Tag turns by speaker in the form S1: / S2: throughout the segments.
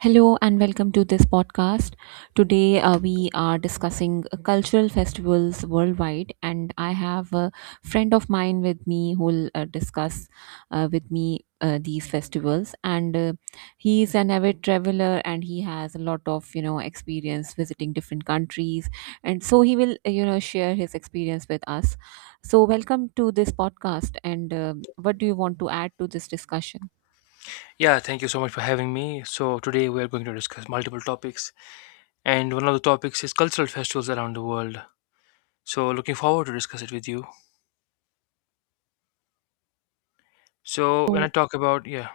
S1: Hello and welcome to this podcast. Today we are discussing cultural festivals worldwide, and I have a friend of mine with me who will discuss with me these festivals. And he is an avid traveler, and he has a lot of experience visiting different countries, and so he will share his experience with us. So welcome to this podcast, and what do you want to add to this discussion?
S2: Yeah, thank you so much for having me. So, today we are going to discuss multiple topics, and one of the topics is cultural festivals around the world. So, looking forward to discuss it with you. So,
S1: So.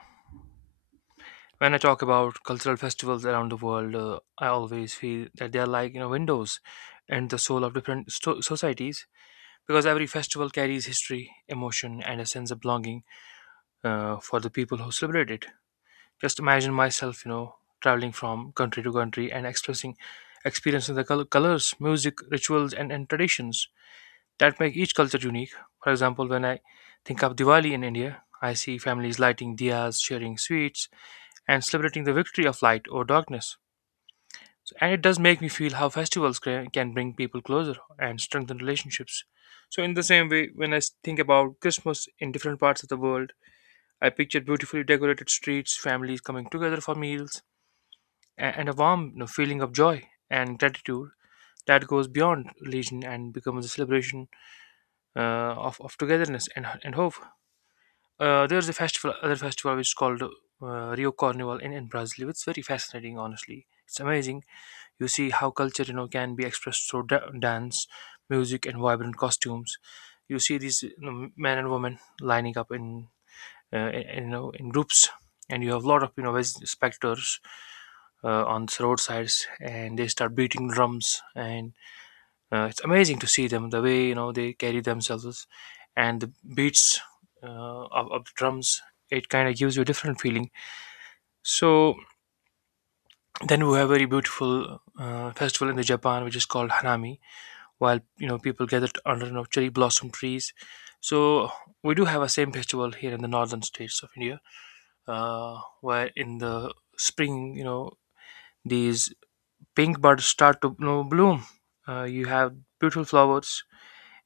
S2: when I talk about cultural festivals around the world, I always feel that they are like you know windows and the soul of different societies because every festival carries history, emotion, and a sense of belonging for the people who celebrate it. Just imagine myself, you know, traveling from country to country and experiencing the colors, music, rituals, and traditions that make each culture unique. For example, when I think of Diwali in India, I see families lighting diyas, sharing sweets, and celebrating the victory of light over darkness. And it does make me feel how festivals can bring people closer and strengthen relationships. So, in the same way, when I think about Christmas in different parts of the world, I picture beautifully decorated streets, families coming together for meals, and a warm you know, feeling of joy and gratitude that goes beyond religion and becomes a celebration uh, of togetherness and hope. There's other festival which is called Rio Carnival in Brazil. It's very fascinating, honestly. It's amazing. You see how culture, you know, can be expressed through dance, music, and vibrant costumes. You see these you know, men and women lining up in you know in groups, and you have a lot of you know spectators on the roadsides, and they start beating drums, and it's amazing to see them the way you know they carry themselves and the beats uh, of the drums. It kind of gives you a different feeling. So then we have a very beautiful festival in the Japan which is called Hanami, while you know people gather under you know, cherry blossom trees. So we do have a same festival here in the northern states of India, where in the spring you know these pink buds start to you know, bloom. You have beautiful flowers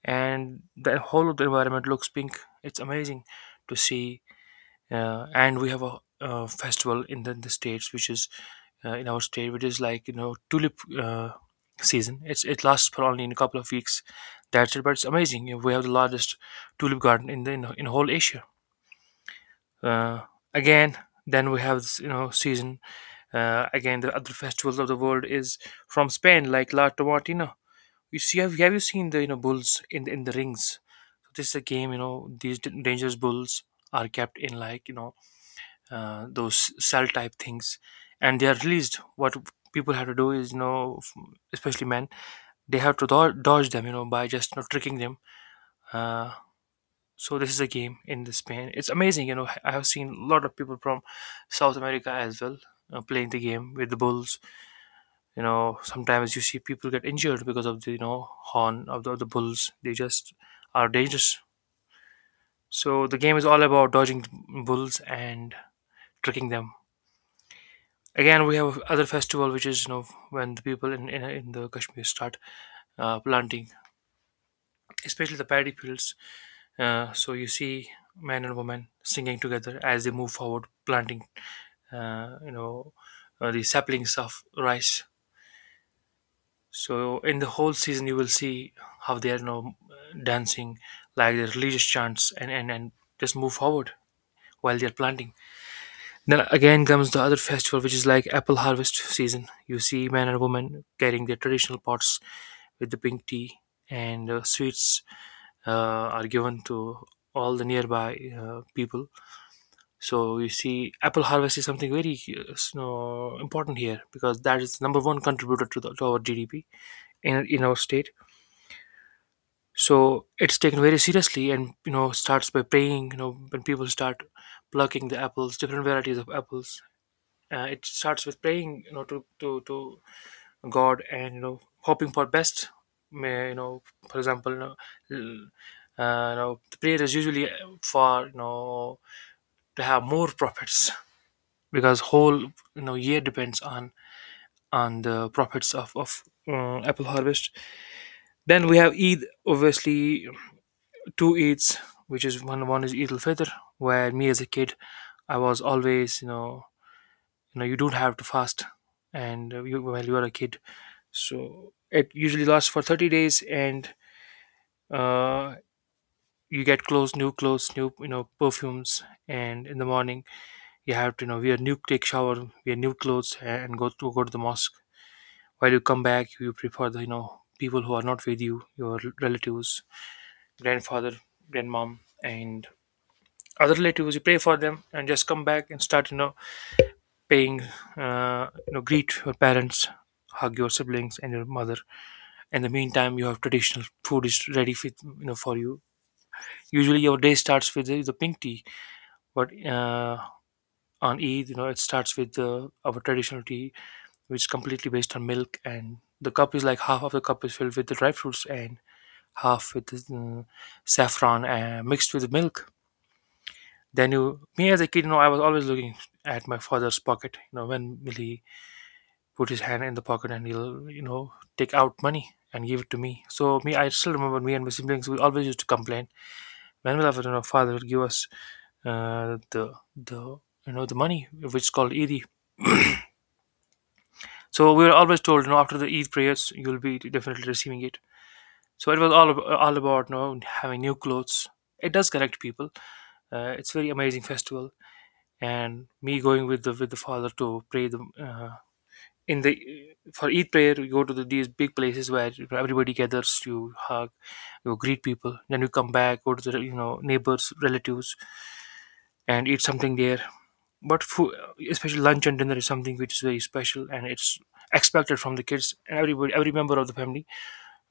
S2: and the whole of the environment looks pink. It's amazing to see. And we have a, festival in the states which is in our state, which is like you know tulip uh, season. It lasts for only in a couple of weeks, that's it. But it's amazing. You know, we have the largest tulip garden in whole Asia. Uh, again, then we have this you know season. Again, the other festivals of the world is from Spain, like La Tomatina. You see, have you seen the you know bulls in the rings? So this is a game. You know, these dangerous bulls are kept in like you know those cell type things, and they are released. What people have to do is you know, especially men, they have to dodge them. You know, by just you know, tricking them. Uh, so this is a game in the Spain. It's amazing. You know, I have seen a lot of people from South America as well playing the game with the bulls. You know, sometimes you see people get injured because of the you know horn of the bulls. They just are dangerous. So the game is all about dodging bulls and tricking them. Again, we have other festival which is you know when the people in the Kashmir start planting, especially the paddy fields. So you see men and women singing together as they move forward planting uh, you know the saplings of rice. So in the whole season, you will see how they are you know dancing, like the religious chants, and just move forward while they are planting. Then again comes the other festival, which is like apple harvest season. You see men and women carrying their traditional pots with the pink tea, and sweets uh, are given to all the nearby people. So you see, apple harvest is something very s- no, important here, because that is the number one contributor to our GDP in our state. So it's taken very seriously, and you know starts by praying you know when people start plucking the apples, different varieties of apples. It starts with praying, you know, to God, and you know hoping for best. May, you know, for example you know, l- you know the prayer is usually for you know to have more profits because whole you know year depends on the profits of apple harvest. Then we have Eid, obviously, two Eids, which is one is Eid al Fitr, where me as a kid I was always you know, you know you don't have to fast, and you, while you are a kid, so it usually lasts for 30 days, and uh, you get clothes, new you know perfumes, and in the morning you have to you know wear new, take shower, wear new clothes, and go to the mosque. While you come back, you prepare the you know people who are not with you, your relatives, grandfather, grandmom, and other relatives, you pray for them and just come back and start you know paying, you know greet your parents, hug your siblings and your mother. In the meantime, you have traditional food is ready for you know for you. Usually your day starts with the pink tea, but on Eid you know it starts with our traditional tea, which is completely based on milk, and the cup is like half of the cup is filled with the dry fruits, and half with the, saffron mixed with the milk. Then you, me as a kid, you know, I was always looking at my father's pocket. You know, when will he put his hand in the pocket, and he'll, you know, take out money and give it to me. So me, I still remember, me and my siblings, we always used to complain when will our you know, father will give us the you know the money which is called Eid. So we were always told, you know, after the Eid prayers, you'll be definitely receiving it. So it was all about you know having new clothes. It does connect people. It's very amazing festival, and me going with the father to pray the in the for Eid prayer. You go to the, these big places where everybody gathers, you hug, you greet people, then you come back, go to the you know neighbors, relatives, and eat something there. But food, especially lunch and dinner, is something which is very special, and it's expected from the kids and everybody, every member of the family,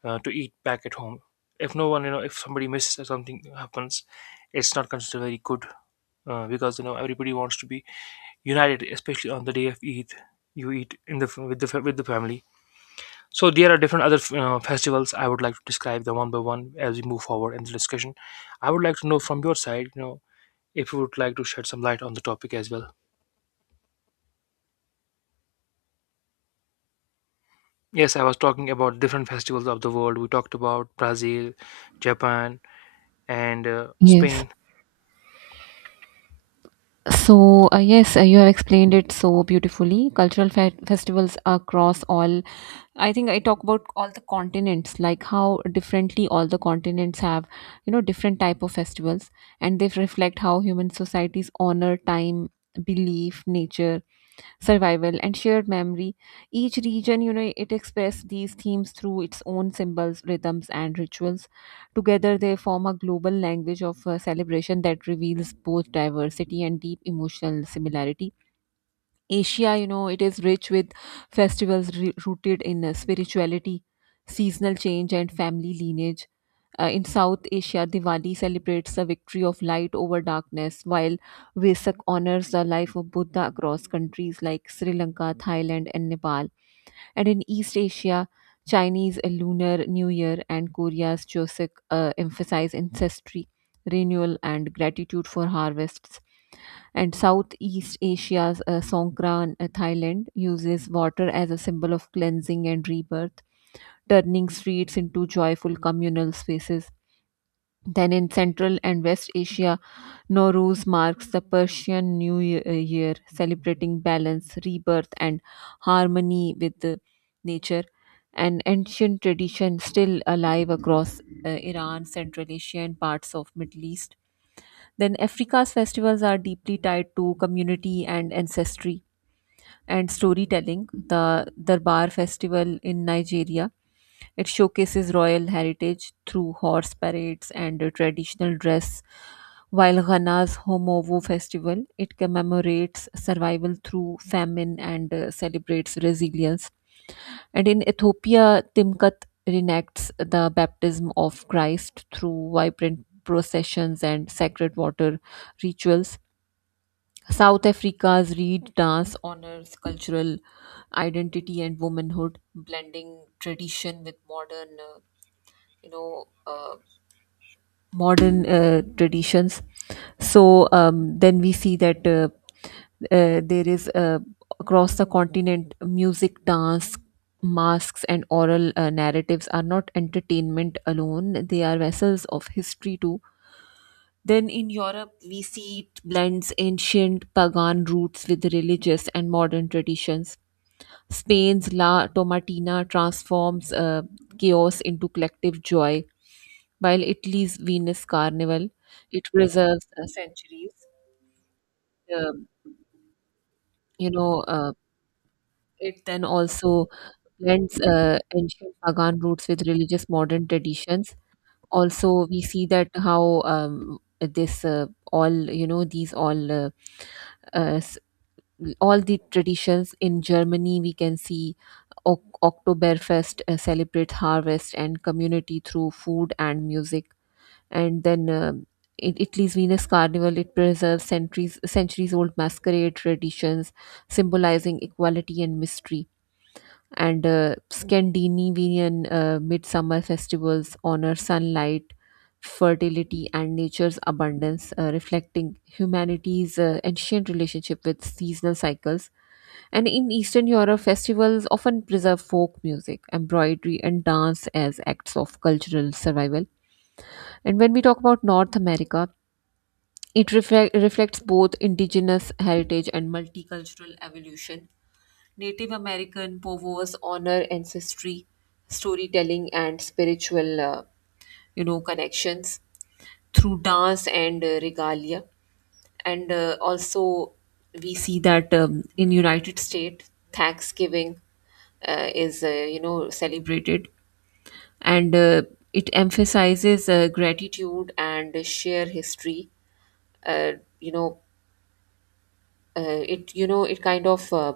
S2: to eat back at home. If no one, you know, if somebody misses or something happens, it's not considered very good, because you know everybody wants to be united, especially on the day of Eid. You eat in the with the family. So there are different other festivals. I would like to describe them one by one as we move forward in the discussion. I would like to know from your side, you know, if you would like to shed some light on the topic as well. Yes, I was talking about different festivals of the world. We talked about Brazil, Japan, and
S1: Yes.
S2: Spain.
S1: So, yes, you have explained it so beautifully. Cultural festivals across all, I think I talk about all the continents, like how differently all the continents have, different type of festivals, and they reflect how human societies honor time, belief, nature, survival, and shared memory. Each region, it expressed these themes through its own symbols, rhythms, and rituals. Together they form a global language of celebration that reveals both diversity and deep emotional similarity. Asia, it is rich with festivals rooted in spirituality, seasonal change, and family lineage. In South Asia, Diwali celebrates the victory of light over darkness, while Vesak honors the life of Buddha across countries like Sri Lanka, Thailand, and Nepal. And in East Asia, Chinese Lunar New Year and Korea's Joseon emphasize ancestry, renewal, and gratitude for harvests. And Southeast Asia's Songkran, Thailand, uses water as a symbol of cleansing and rebirth, turning streets into joyful communal spaces. Then in Central and West Asia, Nowruz marks the Persian New Year, celebrating balance, rebirth, and harmony with nature. An ancient tradition still alive across Iran, Central Asia, and parts of Middle East. Then Africa's festivals are deeply tied to community and ancestry and storytelling. The Darbar festival in Nigeria, it showcases royal heritage through horse parades and a traditional dress. While Ghana's Homovo festival, it commemorates survival through famine and celebrates resilience. And in Ethiopia, Timkat reenacts the baptism of Christ through vibrant processions and sacred water rituals. South Africa's reed dance honors cultural identity and womanhood, blending tradition with uh, you know, uh, modern traditions. So, then we see that there is, across the continent, music, dance, masks, and oral narratives are not entertainment alone; they are vessels of history too. Then in Europe, we see it blends ancient pagan roots with religious and modern traditions. Spain's La Tomatina transforms chaos into collective joy, while Italy's Venus Carnival, it preserves centuries. Um, you know, uh, it then also blends ancient pagan roots with religious modern traditions. Also, we see that how this all you know these uh, all the traditions in Germany, we can see Oktoberfest celebrates harvest and community through food and music. And then in Italy's Venus Carnival, it preserves centuries old masquerade traditions, symbolizing equality and mystery. And Scandinavian midsummer festivals honor sunlight, fertility, and nature's abundance, reflecting humanity's ancient relationship with seasonal cycles. And in Eastern Europe, festivals often preserve folk music, embroidery, and dance as acts of cultural survival. And when we talk about North America, it reflects both indigenous heritage and multicultural evolution. Native American povos honor ancestry, storytelling, and spiritual, connections through dance and regalia. And also, we see that in United States, Thanksgiving is, celebrated, and it emphasizes gratitude and share history. Uh, you know uh, it you know it kind of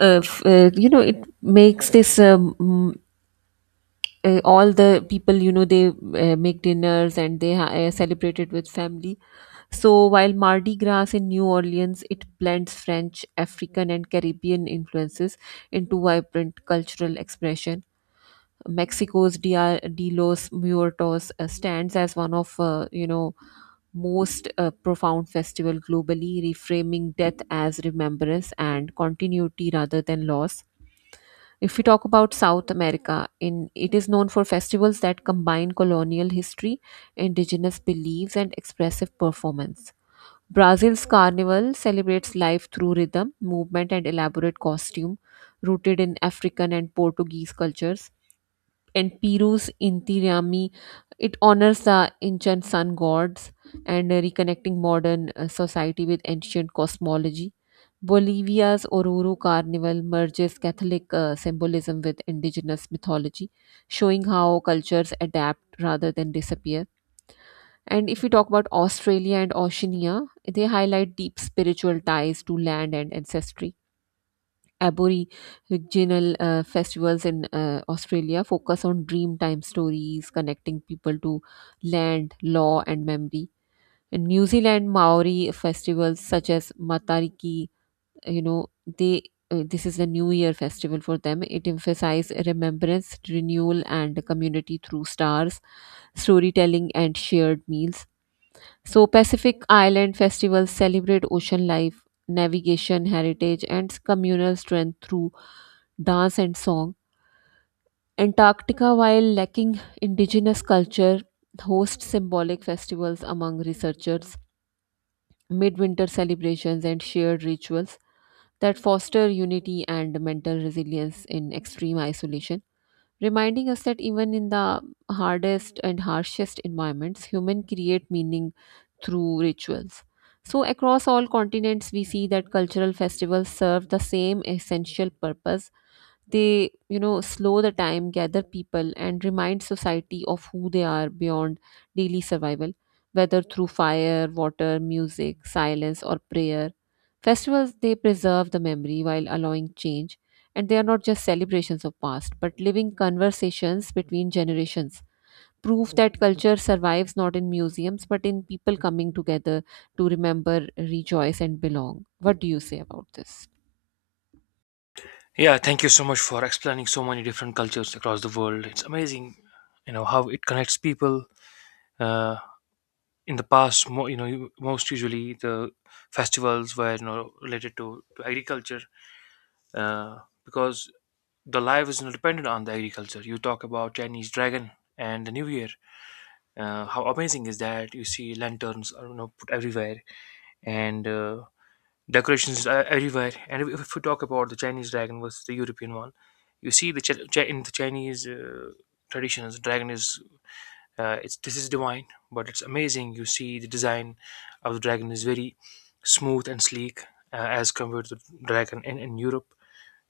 S1: f- you know it makes this, all the people, they make dinners, and they celebrate it with family. So while Mardi Gras in New Orleans, it blends French, African, and Caribbean influences into vibrant cultural expression. Mexico's Dia de los Muertos stands as one of, most profound festival globally, reframing death as remembrance and continuity rather than loss. If we talk about South America, in it is known for festivals that combine colonial history, indigenous beliefs, and expressive performance. Brazil's carnival celebrates life through rhythm, movement, and elaborate costume, rooted in African and Portuguese cultures. And Piru's Intirami, it honors the ancient sun gods and reconnecting modern society with ancient cosmology. Bolivia's Oruro Carnival merges Catholic symbolism with indigenous mythology, showing how cultures adapt rather than disappear. And if we talk about Australia and Oceania, they highlight deep spiritual ties to land and ancestry. Aboriginal festivals in Australia focus on dreamtime stories connecting people to land, law, and memory. In New Zealand, Maori festivals such as Matariki, you know, they this is the New Year festival for them. It emphasizes remembrance, renewal, and community through stars, storytelling, and shared meals. So, Pacific Island festivals celebrate ocean life, navigation, heritage, and communal strength through dance and song. Antarctica, while lacking indigenous culture, hosts symbolic festivals among researchers, midwinter celebrations, and shared rituals that foster unity and mental resilience in extreme isolation, reminding us that even in the hardest and harshest environments, humans create meaning through rituals. So, across all continents, we see that cultural festivals serve the same essential purpose. They, you know, slow the time, gather people, and remind society of who they are beyond daily survival, whether through fire, water, music, silence, or prayer. Festivals, they preserve the memory while allowing change, and they are not just celebrations of past, but living conversations between generations. Proof that culture survives not in museums, but in people coming together to remember, rejoice, and belong. What do you say about this?
S2: Yeah, thank you so much for explaining so many different cultures across the world. It's amazing, you know, how it connects people. Uh, in the past, you know, most usually the festivals were you know related to agriculture, because the life is not dependent on the agriculture. You talk about Chinese dragon and the New Year. How amazing is that? You see lanterns, you know, put everywhere, and decorations are everywhere. And if we talk about the Chinese dragon versus the European one, you see in the Chinese traditions, dragon is, it's this is divine. But it's amazing, you see the design of the dragon is very smooth and sleek, as compared to dragon in Europe.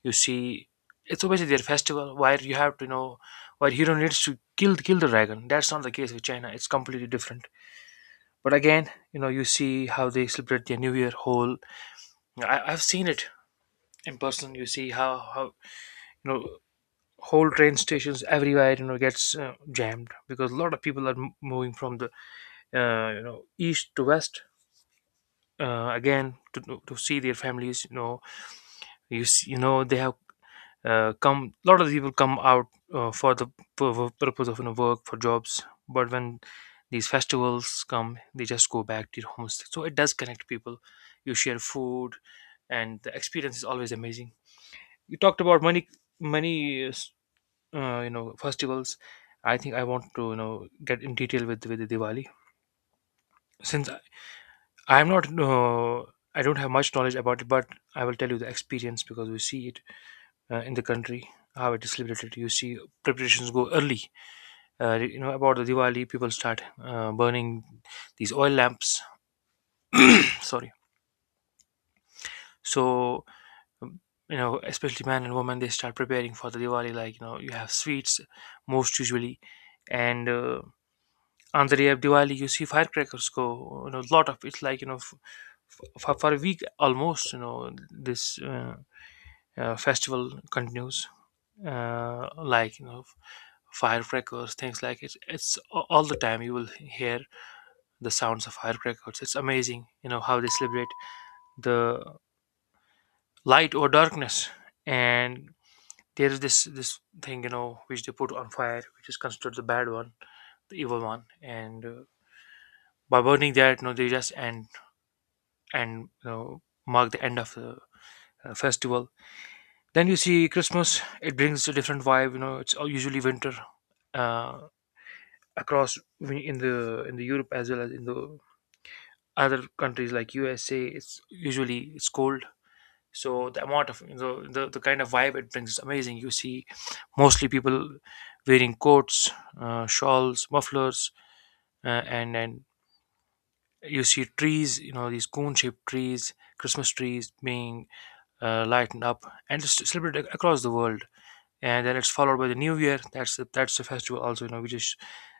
S2: You see, it's obviously their festival where you have to, where hero needs to kill the dragon. That's not the case with China, it's completely different. But again, you see how they celebrate their New Year whole. I've seen it in person. You see how you know whole train stations everywhere, gets jammed because a lot of people are moving from the, east to west. Again, to see their families. You see, they have come. A lot of people come out for the purpose of, work, for jobs. But when these festivals come, they just go back to their homes. So it does connect people, you share food, and the experience is always amazing. You talked about many festivals. I think I want to, get in detail with the Diwali, since I'm not. I don't have much knowledge about it, but I will tell you the experience because we see it in the country, how it is celebrated. You see preparations go early. You know about the Diwali, people start burning these oil lamps. Sorry. So, um, especially man and woman, they start preparing for the Diwali. Like, you have sweets most usually, and on the day of Diwali, you see firecrackers go. Lot of it's like, for a week almost, this festival continues, uh, like you know f- firecrackers, things, like it's all the time you will hear the sounds of firecrackers. It's amazing, how they celebrate the light or darkness. And there is this thing, which they put on fire, which is considered the bad one, the evil one. And by burning that, they just end and, mark the end of the festival. Then you see Christmas, it brings a different vibe. It's all usually winter, uh, across in the Europe, as well as in the other countries like USA. It's usually, it's cold, so the amount of, the kind of vibe it brings is amazing. You see, mostly people wearing coats, shawls, mufflers, and you see trees. You know these cone-shaped trees, Christmas trees being lightened up, and it's celebrated across the world. And then it's followed by the New Year. That's the festival also, which is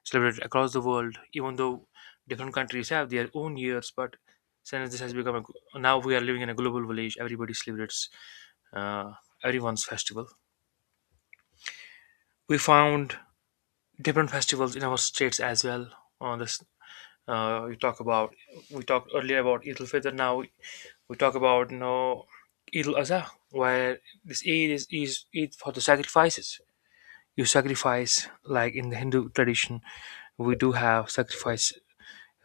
S2: celebrated across the world. Even though different countries have their own years, but since this has become a, now we are living in a global village, everybody celebrates uh, everyone's festival. We found different festivals in our states as well. On this, uh, we talk about we talked earlier about Eid al Fitr. Now we talk about, Eid al Adha, where this Eid is Eid for the sacrifices. You sacrifice like in the Hindu tradition, we do have sacrifice,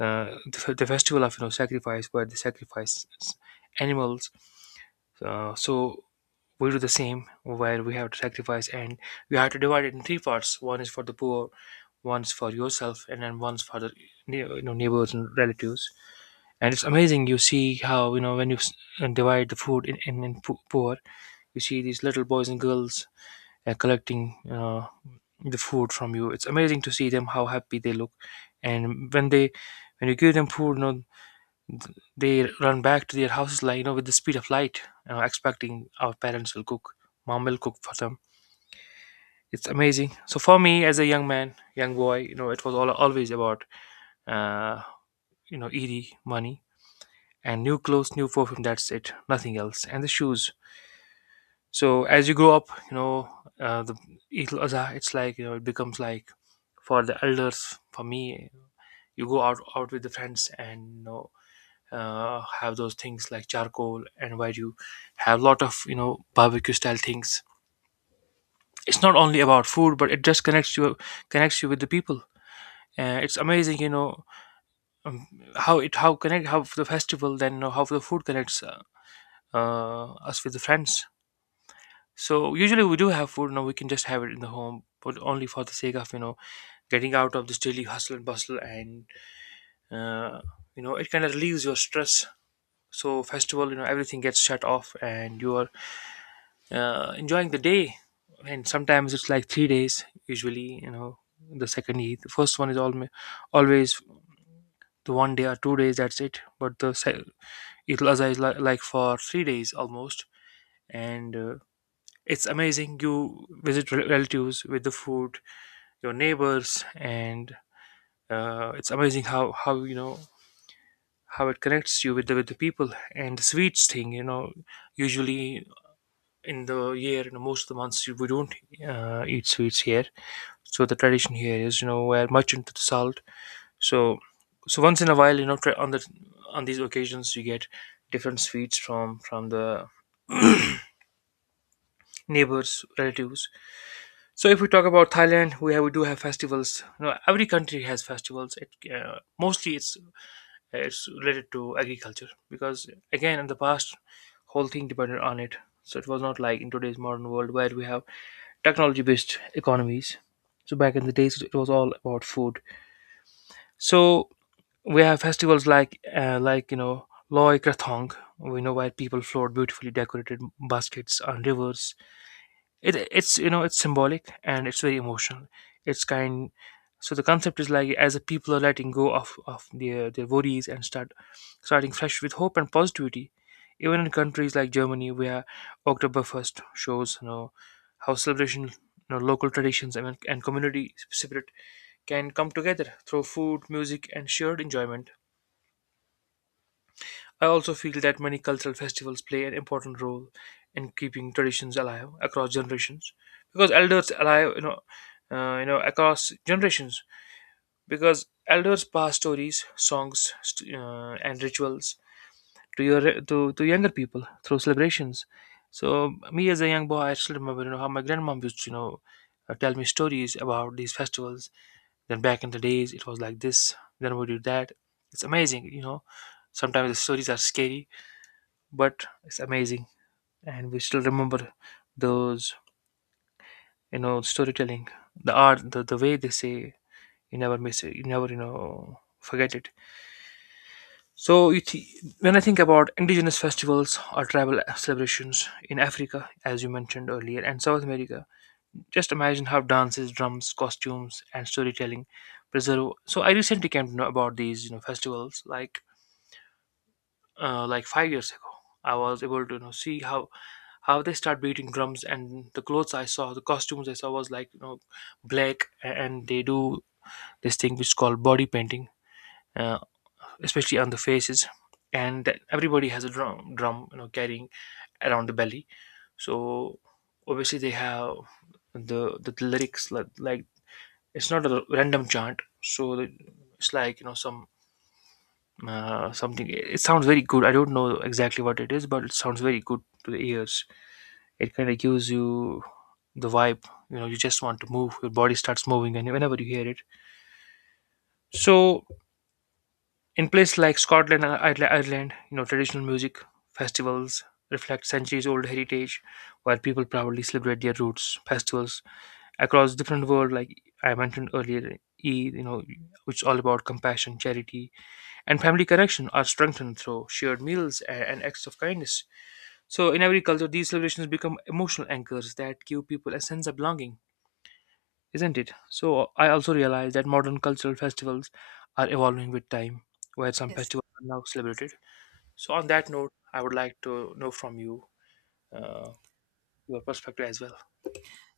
S2: uh, the festival of, sacrifice, where they sacrifice animals, so we do the same, where we have to sacrifice and we have to divide it in three parts. One is for the poor, one's for yourself, and then one's for the neighbors and relatives. And it's amazing, you see how, when you divide the food in poor. You see these little boys and girls, collecting the food from you. It's amazing to see them how happy they look, and when you give them food, they run back to their houses, like, with the speed of light, expecting our parents will cook, mom will cook for them. It's amazing. So for me, as a young man, young boy, it was all always about, uh, easy money, and new clothes, new perfume. That's it, nothing else, and the shoes. So as you grow up, the Eid al Adha, it's like, it becomes like for the elders, for me, you go out with the friends, and, have those things like charcoal, and where you have a lot of, barbecue style things. It's not only about food, but it just connects you with the people. It's amazing, um, how it, how connect, how the festival, then, how the food connects, us with the friends. So usually we do have food, you we can just have it in the home, but only for the sake of, getting out of this daily hustle and bustle, and uh, it kind of relieves your stress. So festival, everything gets shut off and you are, enjoying the day. And sometimes it's like 3 days usually. The second Eid, the first one is always the one day or 2 days, that's it. But the Eid al-Azha is like for 3 days almost. And it's amazing, you visit relatives with the food, your neighbors. And it's amazing how, how it connects you with the people. And the sweets thing, usually in the year, most of the months we don't eat sweets here. So the tradition here is, we're much into the salt. So, so, once in a while, try on these occasions you get different sweets from the neighbors, relatives. So if we talk about Thailand, we do have festivals. Every country has festivals. It, mostly it's related to agriculture, because again in the past, whole thing depended on it. So it was not like in today's modern world where we have technology based economies. So back in the days it was all about food. So we have festivals like, Loy Krathong. We know where people float beautifully decorated baskets on rivers. It's, it's symbolic, and it's very emotional. It's kind So the concept is like, as the people are letting go of their worries, and starting fresh with hope and positivity. Even in countries like Germany, where Oktoberfest shows, how celebration, local traditions, and community spirit can come together through food, music, and shared enjoyment. I also feel that many cultural festivals play an important role in keeping traditions alive across generations, because elders alive, across generations, because elders pass stories, songs, and rituals to to younger people through celebrations. So me as a young boy, I still remember, how my grandmom used to, tell me stories about these festivals. Then back in the days, it was like this. Then we did that. It's amazing. Sometimes the stories are scary, but it's amazing, and we still remember those, storytelling, the art, the way they say, you never miss it, you never, forget it. So, when I think about indigenous festivals or tribal celebrations in Africa, as you mentioned earlier, and South America, just imagine how dances, drums, costumes and storytelling preserve. So I recently came to know about these, festivals like, like 5 years ago. I was able to, see how they start beating drums, and the clothes I saw, the costumes I saw was like, black, and they do this thing which is called body painting, uh, especially on the faces. And everybody has a drum, carrying around the belly. So obviously they have the lyrics like, it's not a random chant. It's like, some, something. It sounds very good, I don't know exactly what it is, but it sounds very good to the ears. It kind of gives you the vibe. You just want to move, your body starts moving, and whenever you hear it. So in places like Scotland and Ireland, traditional music festivals reflect centuries old heritage, while people proudly celebrate their roots. Festivals across different world, like I mentioned earlier, Eid, which is all about compassion, charity, and family connection, are strengthened through shared meals and acts of kindness. So in every culture, these celebrations become emotional anchors that give people a sense of belonging, isn't it? So I also realize that modern cultural festivals are evolving with time, where some
S1: Yes.
S2: festivals are now celebrated. So on that note, I would like to know from you, uh, your perspective as well.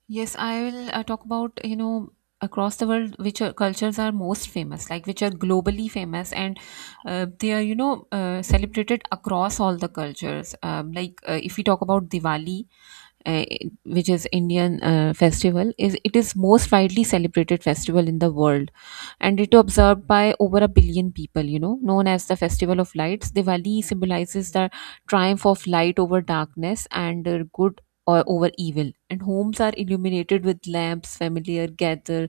S1: Yes, I will talk about, across the world which are, cultures are most famous, like which are globally famous and they are, celebrated across all the cultures. If we talk about Diwali, uh, which is Indian festival, is it is most widely celebrated festival in the world, and it observed by over a billion people, known as the festival of lights. Diwali symbolizes the triumph of light over darkness and good or over evil, and homes are illuminated with lamps, familiar gather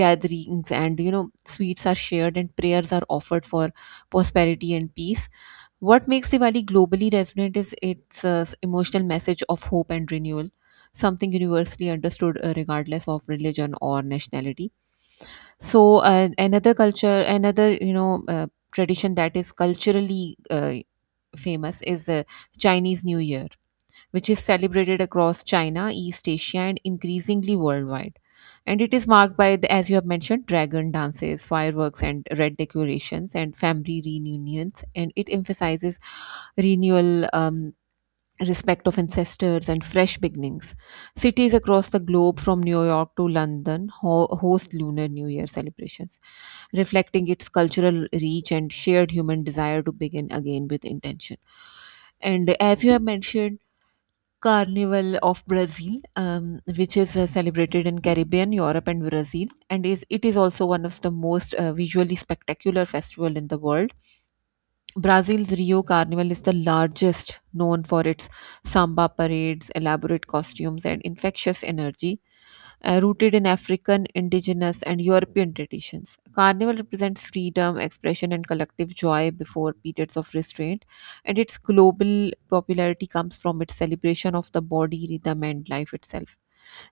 S1: gatherings and sweets are shared, and prayers are offered for prosperity and peace. What makes Diwali globally resonant is its emotional message of hope and renewal, something universally understood regardless of religion or nationality. So, another culture, another tradition that is culturally famous is Chinese New Year, which is celebrated across China, East Asia, and increasingly worldwide. And it is marked by, the, as you have mentioned, dragon dances, fireworks, and red decorations, and family reunions. And it emphasizes renewal, respect of ancestors and fresh beginnings. Cities across the globe, from New York to London, host Lunar New Year celebrations, reflecting its cultural reach and shared human desire to begin again with intention. And as you have mentioned, Carnival of Brazil, which is celebrated in Caribbean, Europe, and Brazil, and is it is also one of the most visually spectacular festival in the world. Brazil's Rio Carnival is the largest, known for its samba parades, elaborate costumes, and infectious energy, rooted in African, indigenous, and European traditions. Carnival represents freedom, expression, and collective joy before periods of restraint, and its global popularity comes from its celebration of the body, rhythm, and life itself.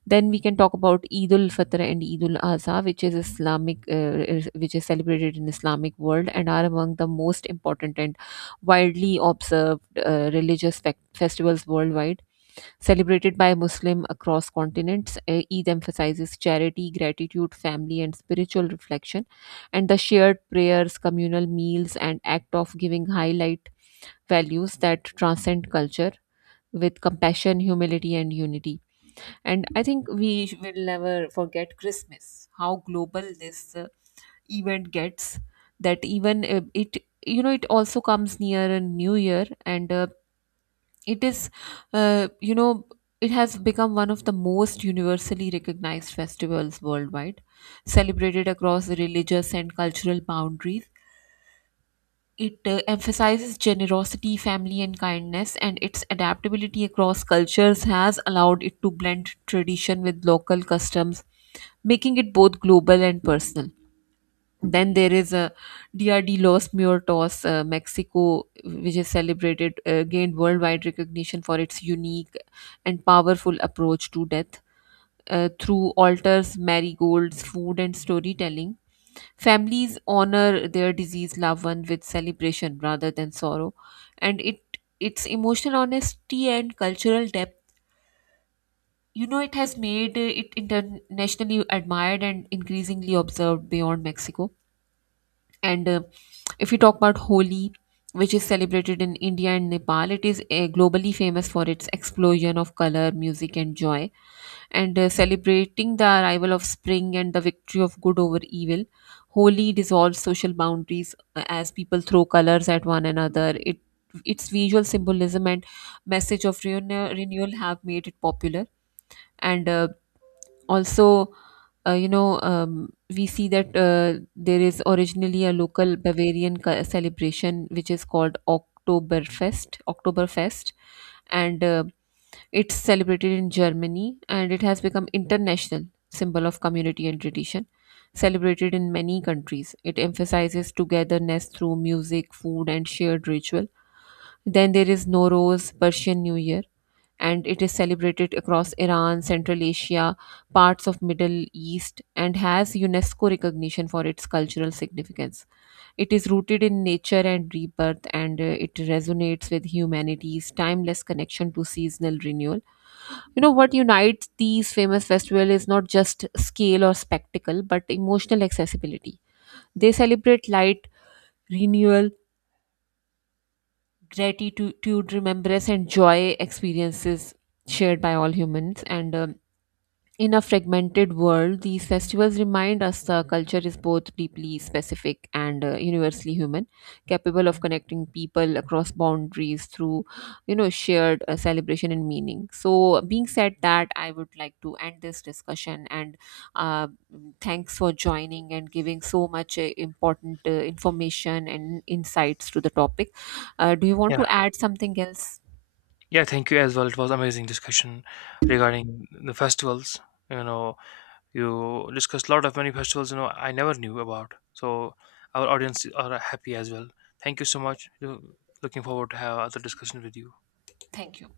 S1: Then we can talk about Eid ul Fitr and Eid ul Adha, which is Islamic, which is celebrated in Islamic world and are among the most important and widely observed religious festivals worldwide, celebrated by Muslim across continents. Eid emphasizes charity, gratitude, family, and spiritual reflection, and the shared prayers, communal meals, and act of giving highlight values that transcend culture with compassion, humility, and unity. And I think we will never forget Christmas, how global this event gets. That even it also comes near a new year, and it is, you know, it has become one of the most universally recognized festivals worldwide, celebrated across religious and cultural boundaries. It emphasizes generosity, family, and kindness, and its adaptability across cultures has allowed it to blend tradition with local customs, making it both global and personal. Then there is a DRD Los Muertos, Mexico, which is celebrated, gained worldwide recognition for its unique and powerful approach to death through altars, marigolds, food, and storytelling. Families honor their deceased loved one with celebration rather than sorrow, and it its emotional honesty and cultural depth, it has made it internationally admired and increasingly observed beyond Mexico. And if you talk about Holi, which is celebrated in India and Nepal, it is globally famous for its explosion of color, music, and joy, and celebrating the arrival of spring and the victory of good over evil. Holi dissolves social boundaries as people throw colors at one another. It Its visual symbolism and message of renewal have made it popular, and also, we see that there is originally a local Bavarian celebration which is called Oktoberfest. Oktoberfest, and it's celebrated in Germany, and it has become international symbol of community and tradition. Celebrated in many countries, it emphasizes togetherness through music, food, and shared ritual. Then there is Nowruz, Persian New Year, and it is celebrated across Iran, Central Asia, parts of Middle East, and has UNESCO recognition for its cultural significance. It is rooted in nature and rebirth, and it resonates with humanity's timeless connection to seasonal renewal. You know what unites these famous festivals is not just scale or spectacle, but emotional accessibility. They celebrate light, renewal, gratitude, remembrance, and joy experiences shared by all humans. And In a fragmented world, these festivals remind us the culture is both deeply specific and universally human, capable of connecting people across boundaries through, shared celebration and meaning. So, being said that, I would like to end this discussion and uh, thanks for joining and giving so much important information and insights to the topic. Do you want to
S2: Yeah,
S1: add something else?
S2: yeah, thank you as well. It was amazing discussion regarding the festivals. You know, you discussed a lot of many festivals. I never knew about. So our audience are happy as well. Thank you so much. Looking forward to have other discussion with you.
S1: Thank you.